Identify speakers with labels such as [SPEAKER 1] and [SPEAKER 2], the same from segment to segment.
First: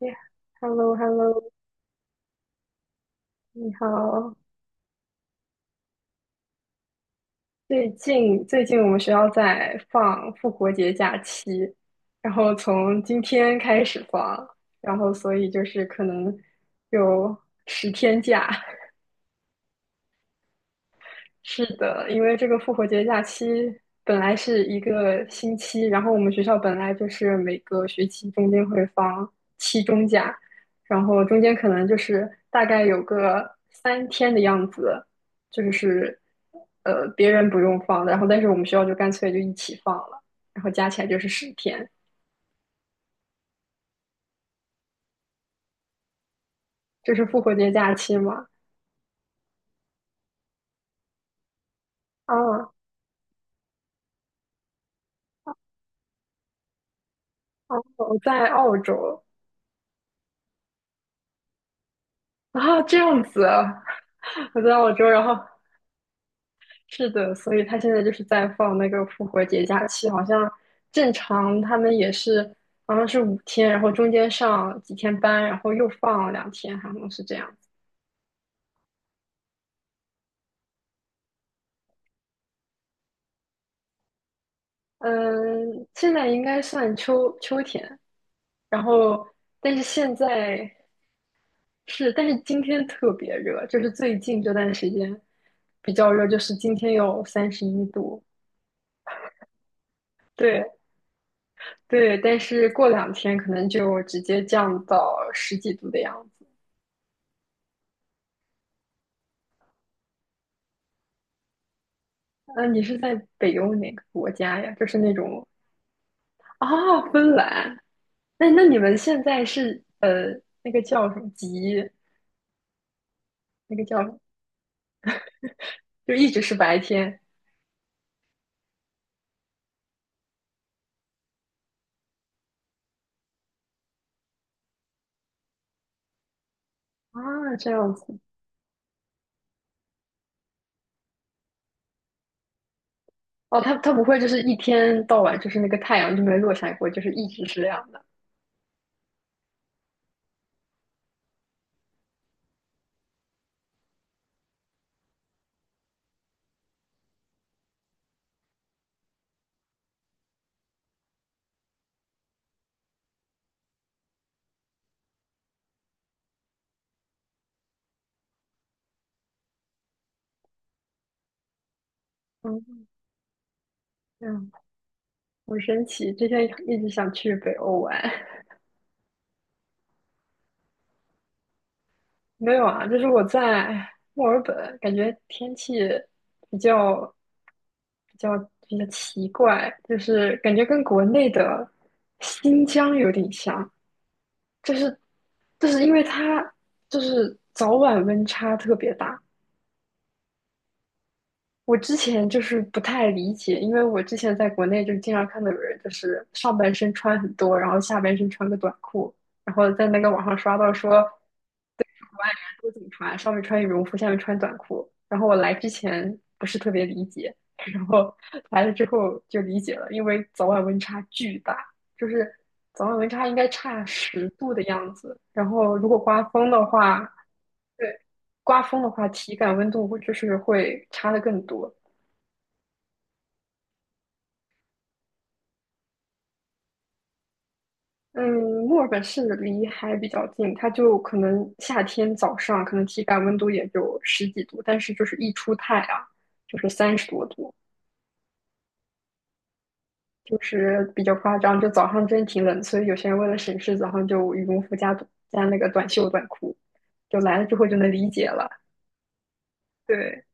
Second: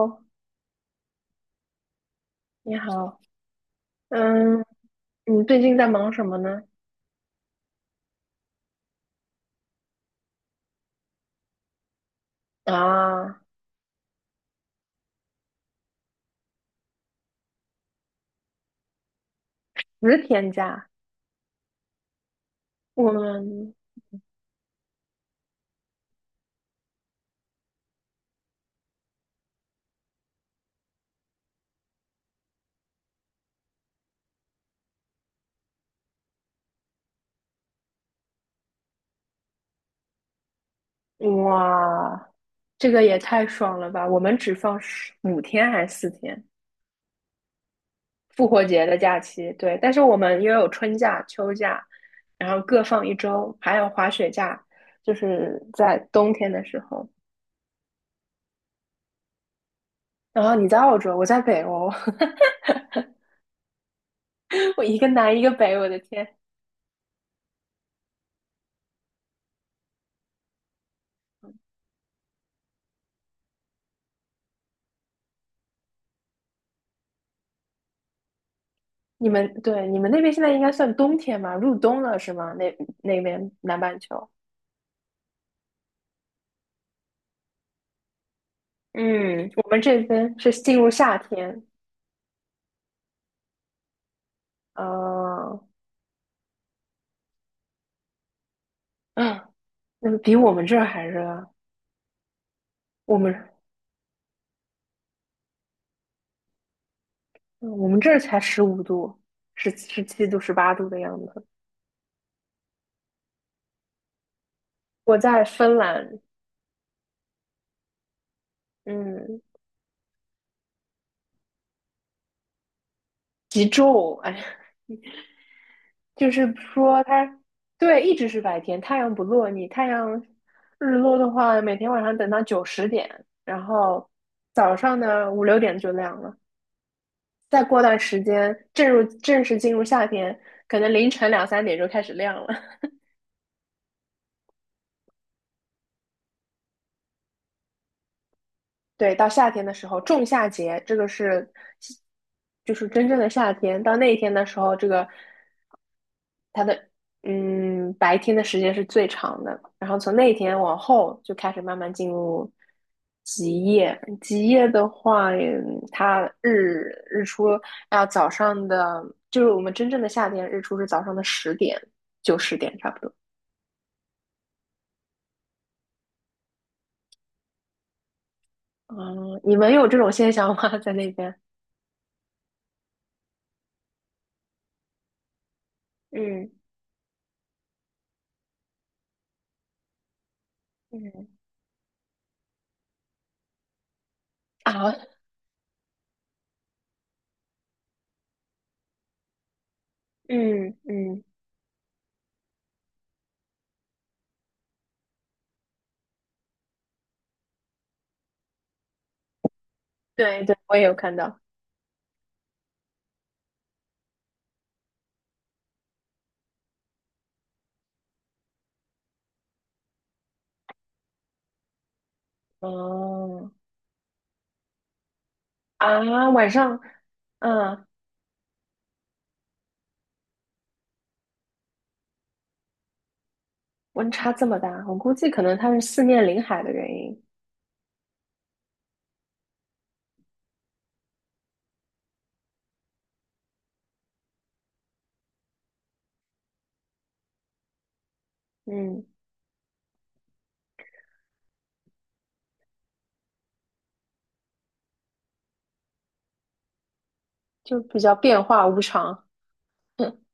[SPEAKER 1] 呀 Hello hello
[SPEAKER 2] 你好。
[SPEAKER 1] 你好。
[SPEAKER 2] 嗯，你最近在忙什么呢？
[SPEAKER 1] 最近我们学校在放复活节假期，然后从今
[SPEAKER 2] 啊，
[SPEAKER 1] 天开始放，然后所以就是可能有10天假。
[SPEAKER 2] 10天假，
[SPEAKER 1] 是的，因为这个复活节
[SPEAKER 2] 我
[SPEAKER 1] 假期
[SPEAKER 2] 们
[SPEAKER 1] 本来是一个星期，然后我们学校本来就是每个学期中间会放期中假，然后中间可能就是大概有个3天的样子，就是别人不用放的，然后但是我们学校就干脆就一起放了，然后加起来就是十天，
[SPEAKER 2] 哇，这个也太爽了吧！我们只放15天还是4天？
[SPEAKER 1] 这是复活节假期嘛。
[SPEAKER 2] 复活节的假期，对，但是我们又有春假、秋假，
[SPEAKER 1] 啊，
[SPEAKER 2] 然后
[SPEAKER 1] 哦，
[SPEAKER 2] 各放一周，还有滑雪假，就是在冬天的时候。
[SPEAKER 1] 我在澳洲
[SPEAKER 2] 然后你在澳洲，我在北欧，
[SPEAKER 1] 啊，这样子啊。 我在
[SPEAKER 2] 我
[SPEAKER 1] 澳
[SPEAKER 2] 一
[SPEAKER 1] 洲，
[SPEAKER 2] 个
[SPEAKER 1] 然
[SPEAKER 2] 南
[SPEAKER 1] 后
[SPEAKER 2] 一个北，我的天！
[SPEAKER 1] 是的，所以他现在就是在放那个复活节假期，好像正常他们也是，好像是5天，然后中间上几天班，然后又放两天，好像是这样子。
[SPEAKER 2] 你们，对，你们那边现在应该算冬天吧？入冬了是吗？那，那边南半球，
[SPEAKER 1] 嗯，现在应该算秋天，然后
[SPEAKER 2] 嗯，我
[SPEAKER 1] 但
[SPEAKER 2] 们
[SPEAKER 1] 是
[SPEAKER 2] 这
[SPEAKER 1] 现
[SPEAKER 2] 边是
[SPEAKER 1] 在
[SPEAKER 2] 进入夏天，
[SPEAKER 1] 是，但是今天特别热，就是最近这段时间
[SPEAKER 2] 呃，
[SPEAKER 1] 比较热，就是今天有31度。
[SPEAKER 2] 嗯，那个比我
[SPEAKER 1] 对
[SPEAKER 2] 们这儿还热啊，
[SPEAKER 1] 对，但是过两
[SPEAKER 2] 我们
[SPEAKER 1] 天可能就直接降到十几度的样子。
[SPEAKER 2] 嗯我们这儿才15度，十七度、18度的样子。
[SPEAKER 1] 你是在北欧哪个国家呀？就是那
[SPEAKER 2] 我在
[SPEAKER 1] 种。
[SPEAKER 2] 芬兰，
[SPEAKER 1] 啊，芬兰。那你们现
[SPEAKER 2] 嗯，
[SPEAKER 1] 在是那个叫什么极，
[SPEAKER 2] 极
[SPEAKER 1] 那个叫什么，
[SPEAKER 2] 昼，哎，
[SPEAKER 1] 就一
[SPEAKER 2] 就
[SPEAKER 1] 直
[SPEAKER 2] 是
[SPEAKER 1] 是白
[SPEAKER 2] 说
[SPEAKER 1] 天。
[SPEAKER 2] 它，对，一直是白天，太阳不落。太阳日落的话，每天晚上等到九十点，然后早上呢五六点就亮了。
[SPEAKER 1] 啊，
[SPEAKER 2] 再
[SPEAKER 1] 这
[SPEAKER 2] 过
[SPEAKER 1] 样
[SPEAKER 2] 段
[SPEAKER 1] 子。
[SPEAKER 2] 时间，正式进入夏天，可能凌晨两三点就开始亮了。
[SPEAKER 1] 哦，它不会就是一天到晚就是那个太阳就没落下过，就是一直是这样的。
[SPEAKER 2] 对，到夏天的时候，仲夏节，这个就是真正的夏天。到那一天的时候，这个它的白天的时间是最长的，然后从那天往后就开始慢慢进入极夜。极夜的话，它日出要早上的，就是我们真正的夏天日出是早上的十点，九十点
[SPEAKER 1] 嗯，
[SPEAKER 2] 差不多。
[SPEAKER 1] 这样好神奇。之前一直想去北欧玩。
[SPEAKER 2] 嗯，你们有这种现象吗？在那边？
[SPEAKER 1] 没有啊，就是我在墨尔本，感觉天气
[SPEAKER 2] 嗯
[SPEAKER 1] 比较比较比较奇怪，就是感觉跟国
[SPEAKER 2] 嗯
[SPEAKER 1] 内的新疆有点像，就
[SPEAKER 2] 啊，
[SPEAKER 1] 是就是因为它就是早晚温差特别大。
[SPEAKER 2] 嗯嗯，
[SPEAKER 1] 我之前就是不太理解，因为我之前在国内就是经常看到有人就是上半身穿很多，然后下半身穿个短裤，然后在那个网上
[SPEAKER 2] 对
[SPEAKER 1] 刷
[SPEAKER 2] 对，
[SPEAKER 1] 到
[SPEAKER 2] 我也有
[SPEAKER 1] 说
[SPEAKER 2] 看到。
[SPEAKER 1] 我有警察，上面穿羽绒服，下面穿短裤。然后我来之前不是特别理解，然后 来了之后就理解了，因为早晚温差巨大，就是早晚温差应该
[SPEAKER 2] 哦
[SPEAKER 1] 差10度的样子。然后如果
[SPEAKER 2] 啊，
[SPEAKER 1] 刮风
[SPEAKER 2] 晚
[SPEAKER 1] 的
[SPEAKER 2] 上，
[SPEAKER 1] 话，
[SPEAKER 2] 嗯，
[SPEAKER 1] 对，刮风的话体感温度就是会差的更多。
[SPEAKER 2] 温差这么大，我估计可能它是四面临海的原因，
[SPEAKER 1] 嗯，墨尔本是离海比较近，它就可能夏天早上可能体感温度也就十几度，但是就是一出太阳就是三十多度。
[SPEAKER 2] 嗯，
[SPEAKER 1] 就是比较夸张，就早上真挺冷，所以有些人为了省事，早上就羽绒服加短加那个短袖短裤，就来了之后就
[SPEAKER 2] 就
[SPEAKER 1] 能
[SPEAKER 2] 比
[SPEAKER 1] 理
[SPEAKER 2] 较
[SPEAKER 1] 解
[SPEAKER 2] 变
[SPEAKER 1] 了。
[SPEAKER 2] 化无常。
[SPEAKER 1] 对。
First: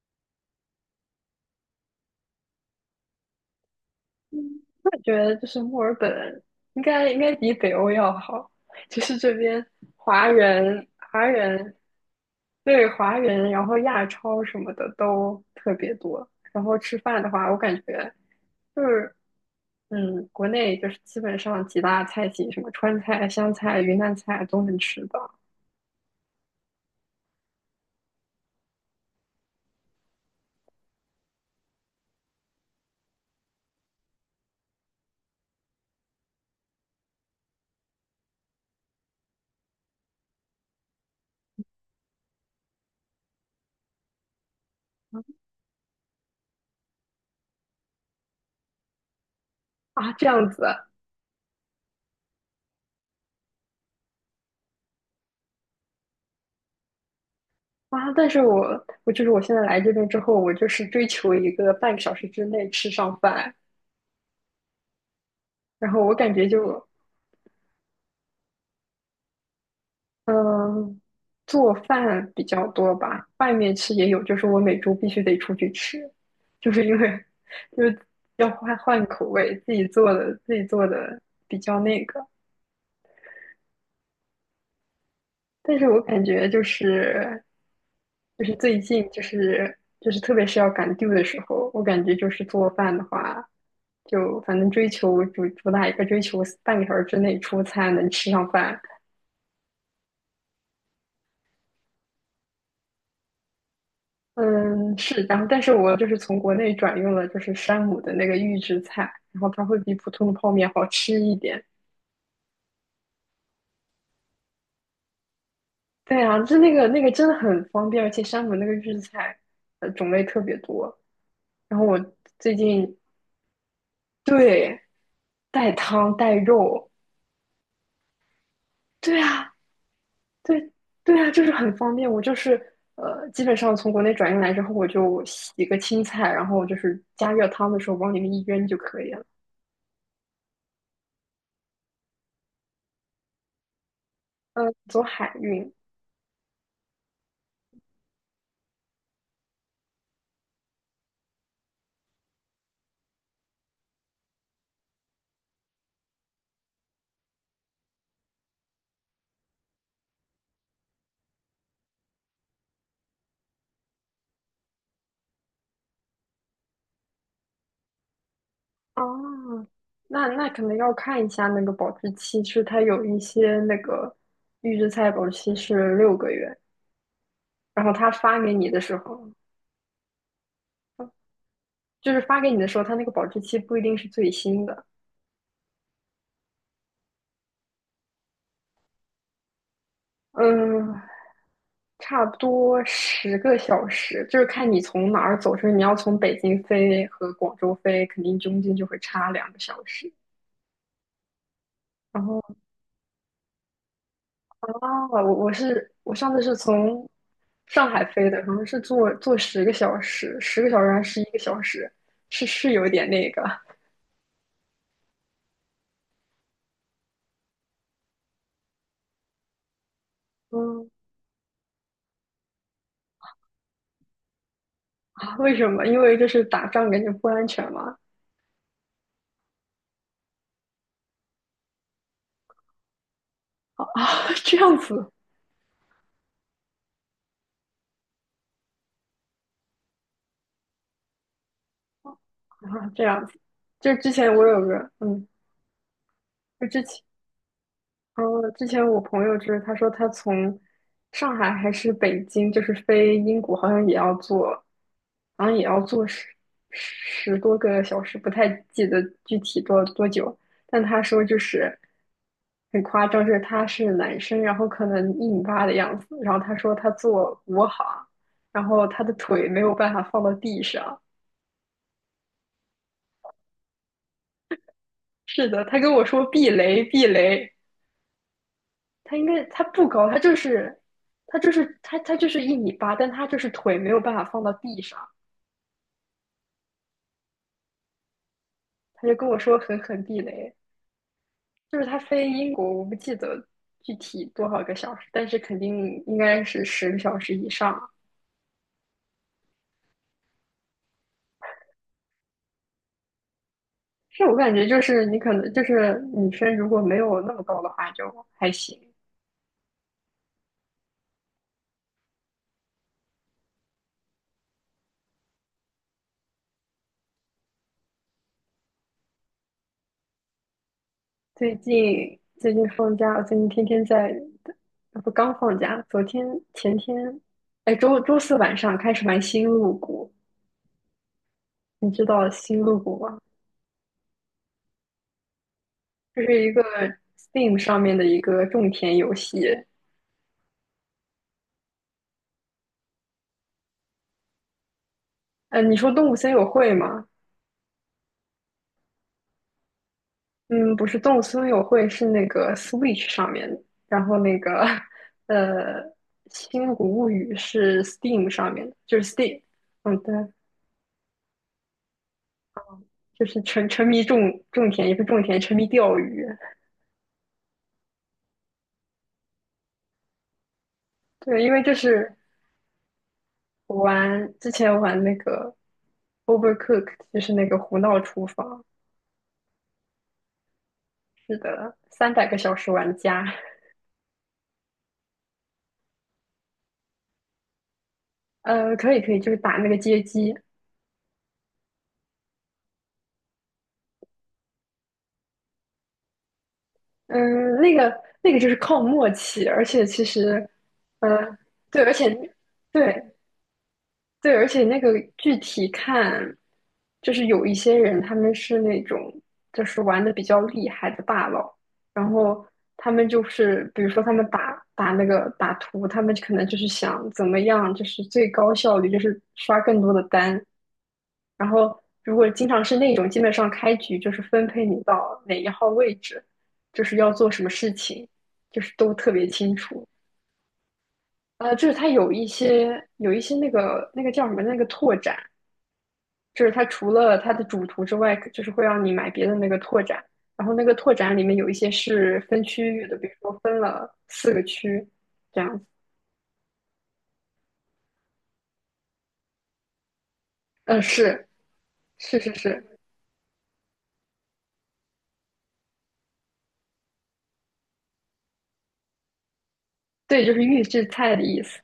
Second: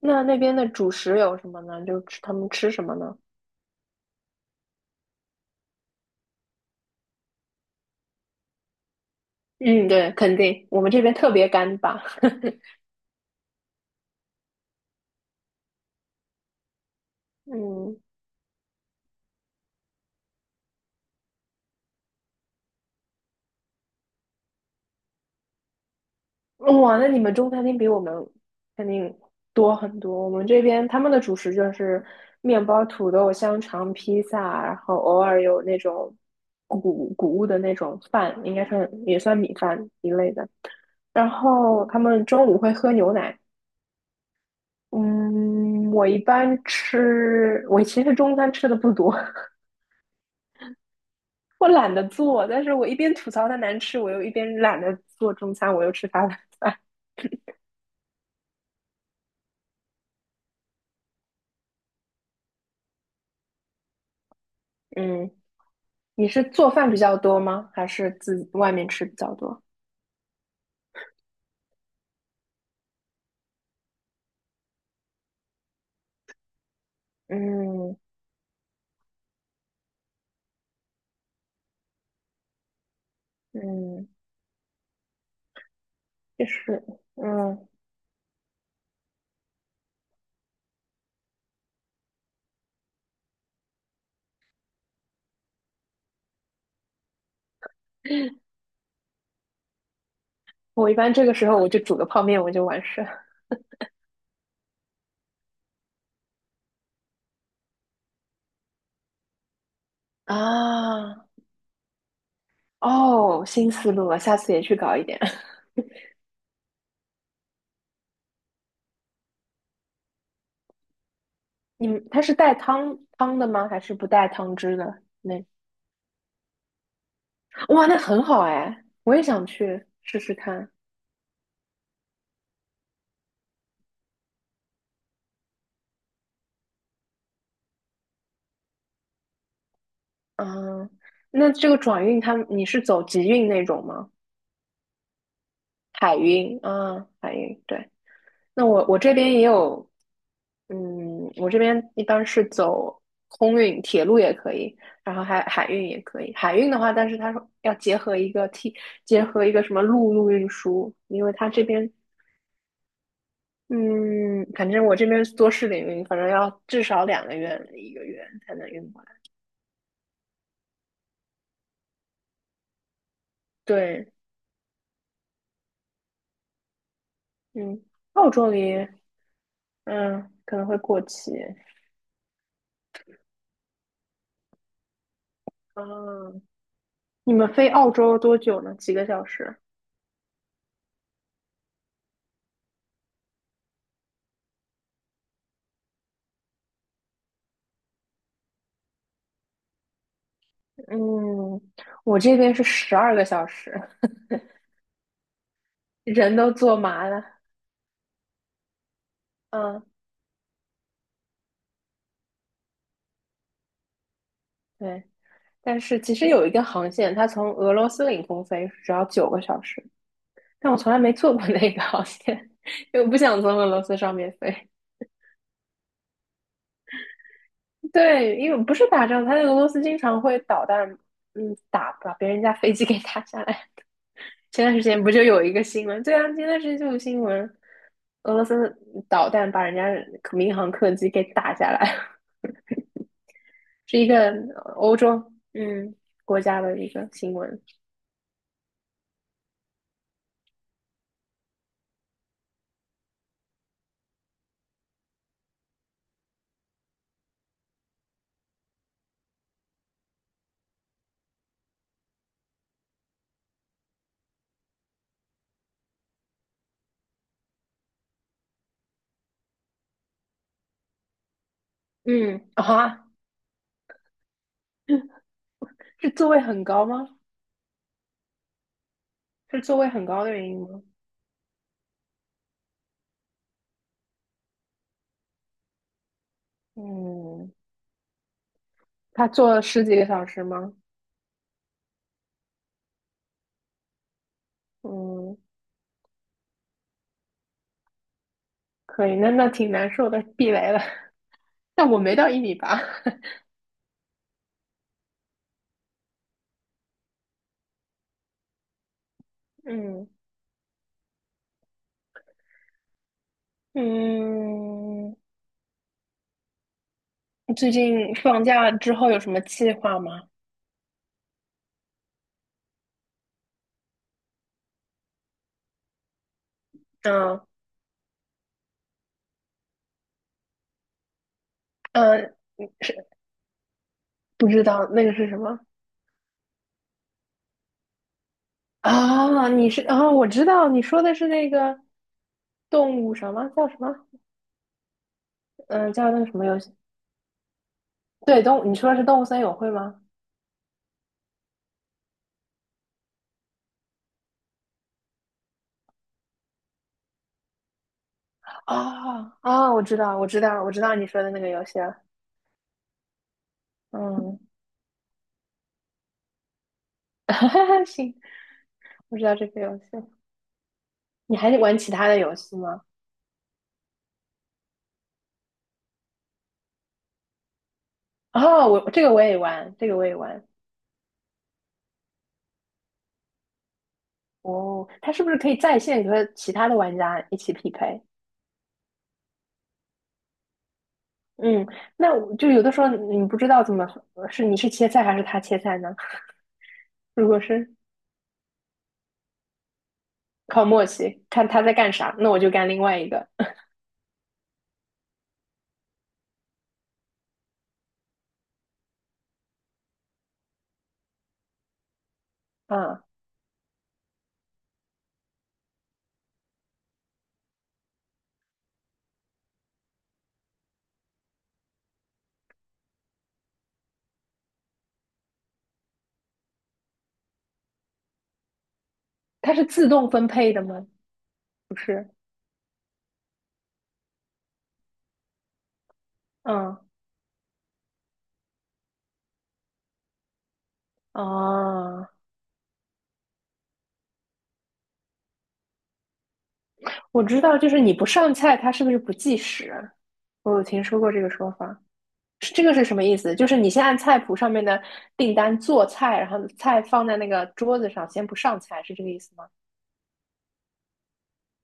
[SPEAKER 2] 那，那边的主食有什么呢？他们吃什么呢？
[SPEAKER 1] 嗯，我感觉就是墨尔本应该比北欧要好，就是这边
[SPEAKER 2] 嗯，对，
[SPEAKER 1] 华
[SPEAKER 2] 肯定我
[SPEAKER 1] 人，
[SPEAKER 2] 们这边特别干巴。
[SPEAKER 1] 然后亚超什么的都特别多。然后吃饭的话，我感
[SPEAKER 2] 嗯，
[SPEAKER 1] 觉就是，嗯，国内就是基本上几大菜系，什么川菜、湘菜、云南菜都能吃到。
[SPEAKER 2] 哇，那你们中餐厅比我们肯定多很多。我们这边他们的主食就是面包、土豆、香肠、披萨，然后偶尔有那种谷物的那种饭，应该算也算米饭一类的。然后他们中午会喝牛奶。嗯，我其实中餐吃的不多，
[SPEAKER 1] 啊，这样子啊。
[SPEAKER 2] 我懒得做，但是我一边吐槽它难吃，我又一边懒得做中餐，我又吃它的饭。
[SPEAKER 1] 啊，但是我就是我现在来这边之后，我就是追求一个半个小时之内吃上饭，
[SPEAKER 2] 嗯，
[SPEAKER 1] 然后我
[SPEAKER 2] 你
[SPEAKER 1] 感
[SPEAKER 2] 是
[SPEAKER 1] 觉
[SPEAKER 2] 做
[SPEAKER 1] 就。
[SPEAKER 2] 饭比较多吗？还是自己外面吃比较多？
[SPEAKER 1] 嗯，做饭比较多吧，外面吃也有，就是我每周必须得出去吃，就是因为 就
[SPEAKER 2] 嗯
[SPEAKER 1] 是要换换口味，自己做的比较那个。
[SPEAKER 2] 嗯，
[SPEAKER 1] 但是我感
[SPEAKER 2] 就
[SPEAKER 1] 觉就
[SPEAKER 2] 是
[SPEAKER 1] 是
[SPEAKER 2] 嗯，
[SPEAKER 1] 就是最近就是特别是要赶 due 的时候，我感觉就是做饭的话，就反正追求主打一个追求半个小时之内出餐能吃上饭。
[SPEAKER 2] 我一般这个时候我就煮个泡面，我就完事了。
[SPEAKER 1] 嗯，是，然后但是我就是从国内转用了就是山姆的那个预制菜，然后它会比普通的泡面好吃
[SPEAKER 2] 啊，
[SPEAKER 1] 一点。
[SPEAKER 2] 哦，新思路了，下次也去搞一点。
[SPEAKER 1] 对啊，就那个真的很方便，而且山姆那个预制菜，种类特别多。然后
[SPEAKER 2] 你
[SPEAKER 1] 我
[SPEAKER 2] 们，是带
[SPEAKER 1] 最近
[SPEAKER 2] 汤的吗？还是不带汤汁
[SPEAKER 1] 对
[SPEAKER 2] 的？
[SPEAKER 1] 带汤带肉。
[SPEAKER 2] 哇，那很好哎，我
[SPEAKER 1] 对
[SPEAKER 2] 也想
[SPEAKER 1] 啊，
[SPEAKER 2] 去试试看。
[SPEAKER 1] 对对啊，就是很方便。我就是基本上从国内转运来之后，我就洗个青菜，然后就是加热汤的时候往里面一扔就可以了。
[SPEAKER 2] 啊。那这个转运你是走集运那种吗？
[SPEAKER 1] 嗯，走海运
[SPEAKER 2] 海运啊，海运对。那我这边也有，嗯，我这边一般是走空运，铁路也可以，然后还海运也可以。海运的话，但是它要结合一个 T，结合一个什么陆路运输，因为它这边嗯，反正我这边做试领运，反正要至少2个月1个月才能运过来。
[SPEAKER 1] 啊。那可能要看一下那个保质期，是它有一些那
[SPEAKER 2] 对，
[SPEAKER 1] 个预制菜保质期是6个月，
[SPEAKER 2] 嗯，
[SPEAKER 1] 然后他
[SPEAKER 2] 澳
[SPEAKER 1] 发
[SPEAKER 2] 洲
[SPEAKER 1] 给你的
[SPEAKER 2] 里，
[SPEAKER 1] 时候，
[SPEAKER 2] 嗯，可能会过期。
[SPEAKER 1] 就是发给你的时候，它那个保质期不一定是最新的。
[SPEAKER 2] 嗯，你们飞澳洲多久呢？几个小时？
[SPEAKER 1] 嗯，差不多十个小时，就是看你从哪儿走。出是你要从北京飞和广州飞，肯定中间就会差2个小时。
[SPEAKER 2] 嗯，我
[SPEAKER 1] 然
[SPEAKER 2] 这
[SPEAKER 1] 后
[SPEAKER 2] 边是12个小时，
[SPEAKER 1] 啊，我是我上
[SPEAKER 2] 人
[SPEAKER 1] 次
[SPEAKER 2] 都
[SPEAKER 1] 是
[SPEAKER 2] 坐
[SPEAKER 1] 从
[SPEAKER 2] 麻了。
[SPEAKER 1] 上海飞的，好像是坐十个
[SPEAKER 2] 嗯，
[SPEAKER 1] 小时，十个小时还是一个小时，是是有点那个。
[SPEAKER 2] 对。但是其实有一个航线，它从俄罗斯领空飞只要9个小时，但我
[SPEAKER 1] 嗯。
[SPEAKER 2] 从来没坐过那个航线，因为我不想从俄罗斯上面飞。
[SPEAKER 1] 啊为什么？因为就是打仗感觉不安全嘛。
[SPEAKER 2] 对，因为不是打仗，他在俄罗斯经常会导弹，嗯，把别人家飞机给打下来。
[SPEAKER 1] 啊，这
[SPEAKER 2] 前段
[SPEAKER 1] 样
[SPEAKER 2] 时间
[SPEAKER 1] 子
[SPEAKER 2] 不就有一个新闻？对啊，前段时间就有新闻，俄罗斯导弹把人家民航客机给打下来，
[SPEAKER 1] 啊，这样子。就
[SPEAKER 2] 是一
[SPEAKER 1] 之
[SPEAKER 2] 个
[SPEAKER 1] 前我有个
[SPEAKER 2] 欧洲
[SPEAKER 1] 嗯，
[SPEAKER 2] 嗯国家
[SPEAKER 1] 就
[SPEAKER 2] 的
[SPEAKER 1] 之
[SPEAKER 2] 一
[SPEAKER 1] 前。
[SPEAKER 2] 个新闻。
[SPEAKER 1] 哦，之前我朋友就是他说他从上海还是北京，就是飞英国，好像也要坐十多个小时，不太记得具体多久。但他说就是很夸张，就是他是男生，然后可能一米八的样子，然后他说他坐国航，然后他的腿没有办法放到地上。
[SPEAKER 2] 嗯啊，
[SPEAKER 1] 是的，他跟我
[SPEAKER 2] 是
[SPEAKER 1] 说
[SPEAKER 2] 座位
[SPEAKER 1] 避
[SPEAKER 2] 很
[SPEAKER 1] 雷
[SPEAKER 2] 高
[SPEAKER 1] 避
[SPEAKER 2] 吗？
[SPEAKER 1] 雷。他应该
[SPEAKER 2] 是
[SPEAKER 1] 他
[SPEAKER 2] 座位
[SPEAKER 1] 不
[SPEAKER 2] 很
[SPEAKER 1] 高，他
[SPEAKER 2] 高的
[SPEAKER 1] 就
[SPEAKER 2] 原因
[SPEAKER 1] 是
[SPEAKER 2] 吗？
[SPEAKER 1] 他就是他他就是一米八，但他就是腿没有办法放到地上，
[SPEAKER 2] 嗯，
[SPEAKER 1] 他就跟
[SPEAKER 2] 他
[SPEAKER 1] 我
[SPEAKER 2] 坐
[SPEAKER 1] 说
[SPEAKER 2] 了
[SPEAKER 1] 狠
[SPEAKER 2] 十几
[SPEAKER 1] 狠
[SPEAKER 2] 个
[SPEAKER 1] 地
[SPEAKER 2] 小时
[SPEAKER 1] 雷，
[SPEAKER 2] 吗？
[SPEAKER 1] 就是他飞英国，我不记得具体多少个小时，但
[SPEAKER 2] 嗯，
[SPEAKER 1] 是肯定应该是10个小时以上。
[SPEAKER 2] 可以，那，那挺难受的，避雷了。但我没到1米8，
[SPEAKER 1] 是我感觉就是你可能就是女生如果没有那么高的话就还行。
[SPEAKER 2] 嗯。嗯，最近放假之后有什么计划吗？
[SPEAKER 1] 最近放假，我最近天天在，不刚放假，昨天前天，
[SPEAKER 2] 嗯
[SPEAKER 1] 哎周四晚上开始玩星露谷。你知道
[SPEAKER 2] 嗯，
[SPEAKER 1] 星露谷
[SPEAKER 2] 是
[SPEAKER 1] 吗？
[SPEAKER 2] 不知道那个是什么
[SPEAKER 1] 这是一个 Steam 上面的一个种田游戏。
[SPEAKER 2] 啊？你是啊？我知道你说的是那个动物什么叫什么？
[SPEAKER 1] 你说
[SPEAKER 2] 嗯，
[SPEAKER 1] 动
[SPEAKER 2] 叫
[SPEAKER 1] 物
[SPEAKER 2] 那个
[SPEAKER 1] 森
[SPEAKER 2] 什
[SPEAKER 1] 友
[SPEAKER 2] 么游戏？
[SPEAKER 1] 会吗？
[SPEAKER 2] 对，动物，你说的是动物森友会吗？
[SPEAKER 1] 嗯，不是，动物森友会是那个 Switch 上面的，然后那个 呃，星露谷物语是 Steam 上面的，就是
[SPEAKER 2] 啊
[SPEAKER 1] Steam。
[SPEAKER 2] 啊，我
[SPEAKER 1] 嗯，
[SPEAKER 2] 知
[SPEAKER 1] 对，
[SPEAKER 2] 道，我知道，我知道你说的那个游戏了。
[SPEAKER 1] 就是沉迷
[SPEAKER 2] 嗯，
[SPEAKER 1] 种田，也不是种田，沉迷钓鱼。
[SPEAKER 2] 行，我知道这个游戏。你
[SPEAKER 1] 对，因
[SPEAKER 2] 还
[SPEAKER 1] 为就
[SPEAKER 2] 玩其他
[SPEAKER 1] 是
[SPEAKER 2] 的游戏吗？
[SPEAKER 1] 我玩之前玩那个 Overcooked,就是那个胡闹厨房，
[SPEAKER 2] 哦，我这个我也玩，这个我也玩。
[SPEAKER 1] 300个小时玩家。
[SPEAKER 2] 哦，它是不是可以在线和其他的玩家一起匹配？
[SPEAKER 1] 可以可以，就是打那个街机。
[SPEAKER 2] 嗯，那我就有的时候你不知道怎么是你是切菜还是他切菜呢？如果
[SPEAKER 1] 嗯，
[SPEAKER 2] 是
[SPEAKER 1] 那个就是靠默契，而且其实，
[SPEAKER 2] 靠默
[SPEAKER 1] 呃，
[SPEAKER 2] 契，看他在
[SPEAKER 1] 对，而
[SPEAKER 2] 干
[SPEAKER 1] 且
[SPEAKER 2] 啥，那我就干另外一
[SPEAKER 1] 对
[SPEAKER 2] 个。
[SPEAKER 1] 对，而且那个具体看，就是有一些人他们是那种就是玩的比较厉害的大佬，然后他
[SPEAKER 2] 嗯，
[SPEAKER 1] 们就是比如说他们打那个打图，他们可能就是想怎么样，就是最高效率，就是刷更多的单，然后如果经常是那种，基本上开局就是分配你到哪一号位置，就是要做什么事情，就是都特别清
[SPEAKER 2] 它是
[SPEAKER 1] 楚。
[SPEAKER 2] 自动分配的吗？
[SPEAKER 1] 就是
[SPEAKER 2] 不
[SPEAKER 1] 它
[SPEAKER 2] 是。
[SPEAKER 1] 有一些那个叫什么那个拓展，就是它
[SPEAKER 2] 嗯，
[SPEAKER 1] 除了它的主图之外，就是会让你买别的那个拓展。然后那个拓展里面有一些
[SPEAKER 2] 哦，
[SPEAKER 1] 是分区域的，比如说分了4个区这样子。
[SPEAKER 2] 我知道，就是你不上菜，它是不是不计时？我有
[SPEAKER 1] 嗯，
[SPEAKER 2] 听说过这
[SPEAKER 1] 是
[SPEAKER 2] 个说法，
[SPEAKER 1] 是是
[SPEAKER 2] 是这个
[SPEAKER 1] 是，
[SPEAKER 2] 是什么意思？就是你先按菜谱上面的订单做菜，然后菜放在那个桌子上，先不上菜，是这个意思吗？
[SPEAKER 1] 对，就是预制菜的意思，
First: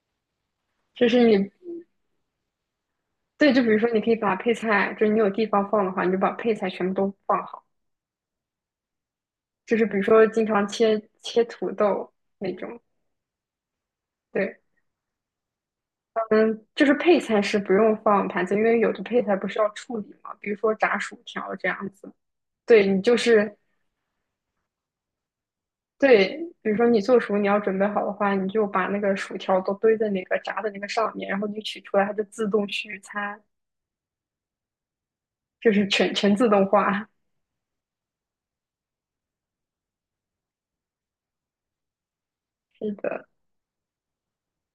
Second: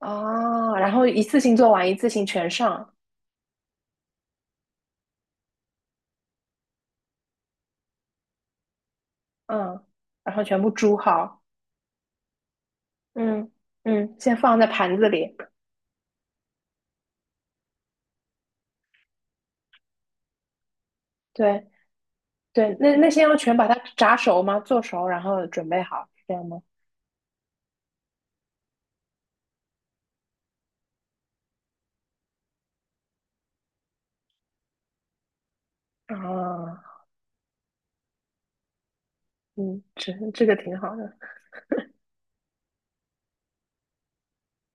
[SPEAKER 2] 哦，然后
[SPEAKER 1] 就
[SPEAKER 2] 一
[SPEAKER 1] 是
[SPEAKER 2] 次
[SPEAKER 1] 你
[SPEAKER 2] 性做完，一次性全上，
[SPEAKER 1] 对，就比如说你可以把配菜，就是你有地方放的话，你就把配菜全部都放好。就
[SPEAKER 2] 嗯，
[SPEAKER 1] 是比如说
[SPEAKER 2] 然后
[SPEAKER 1] 经
[SPEAKER 2] 全
[SPEAKER 1] 常
[SPEAKER 2] 部煮
[SPEAKER 1] 切
[SPEAKER 2] 好，
[SPEAKER 1] 切土豆那种，
[SPEAKER 2] 嗯嗯，先放
[SPEAKER 1] 对，
[SPEAKER 2] 在盘子里，
[SPEAKER 1] 就是配菜是不用放盘子，因为有的配菜不是要处理嘛，比如说炸薯条这
[SPEAKER 2] 对
[SPEAKER 1] 样子。
[SPEAKER 2] 对，
[SPEAKER 1] 对，
[SPEAKER 2] 那，
[SPEAKER 1] 你
[SPEAKER 2] 那
[SPEAKER 1] 就
[SPEAKER 2] 些要全
[SPEAKER 1] 是
[SPEAKER 2] 把它炸熟吗？做熟，然后准备好，是这
[SPEAKER 1] 对，
[SPEAKER 2] 样吗？
[SPEAKER 1] 比如说你做熟你要准备好的话，你就把那个薯条都堆在那个炸的那个上面，然后你取出来，它就自动续餐，就是全自动
[SPEAKER 2] 啊，
[SPEAKER 1] 化。
[SPEAKER 2] 嗯，这个挺好的，
[SPEAKER 1] 是的。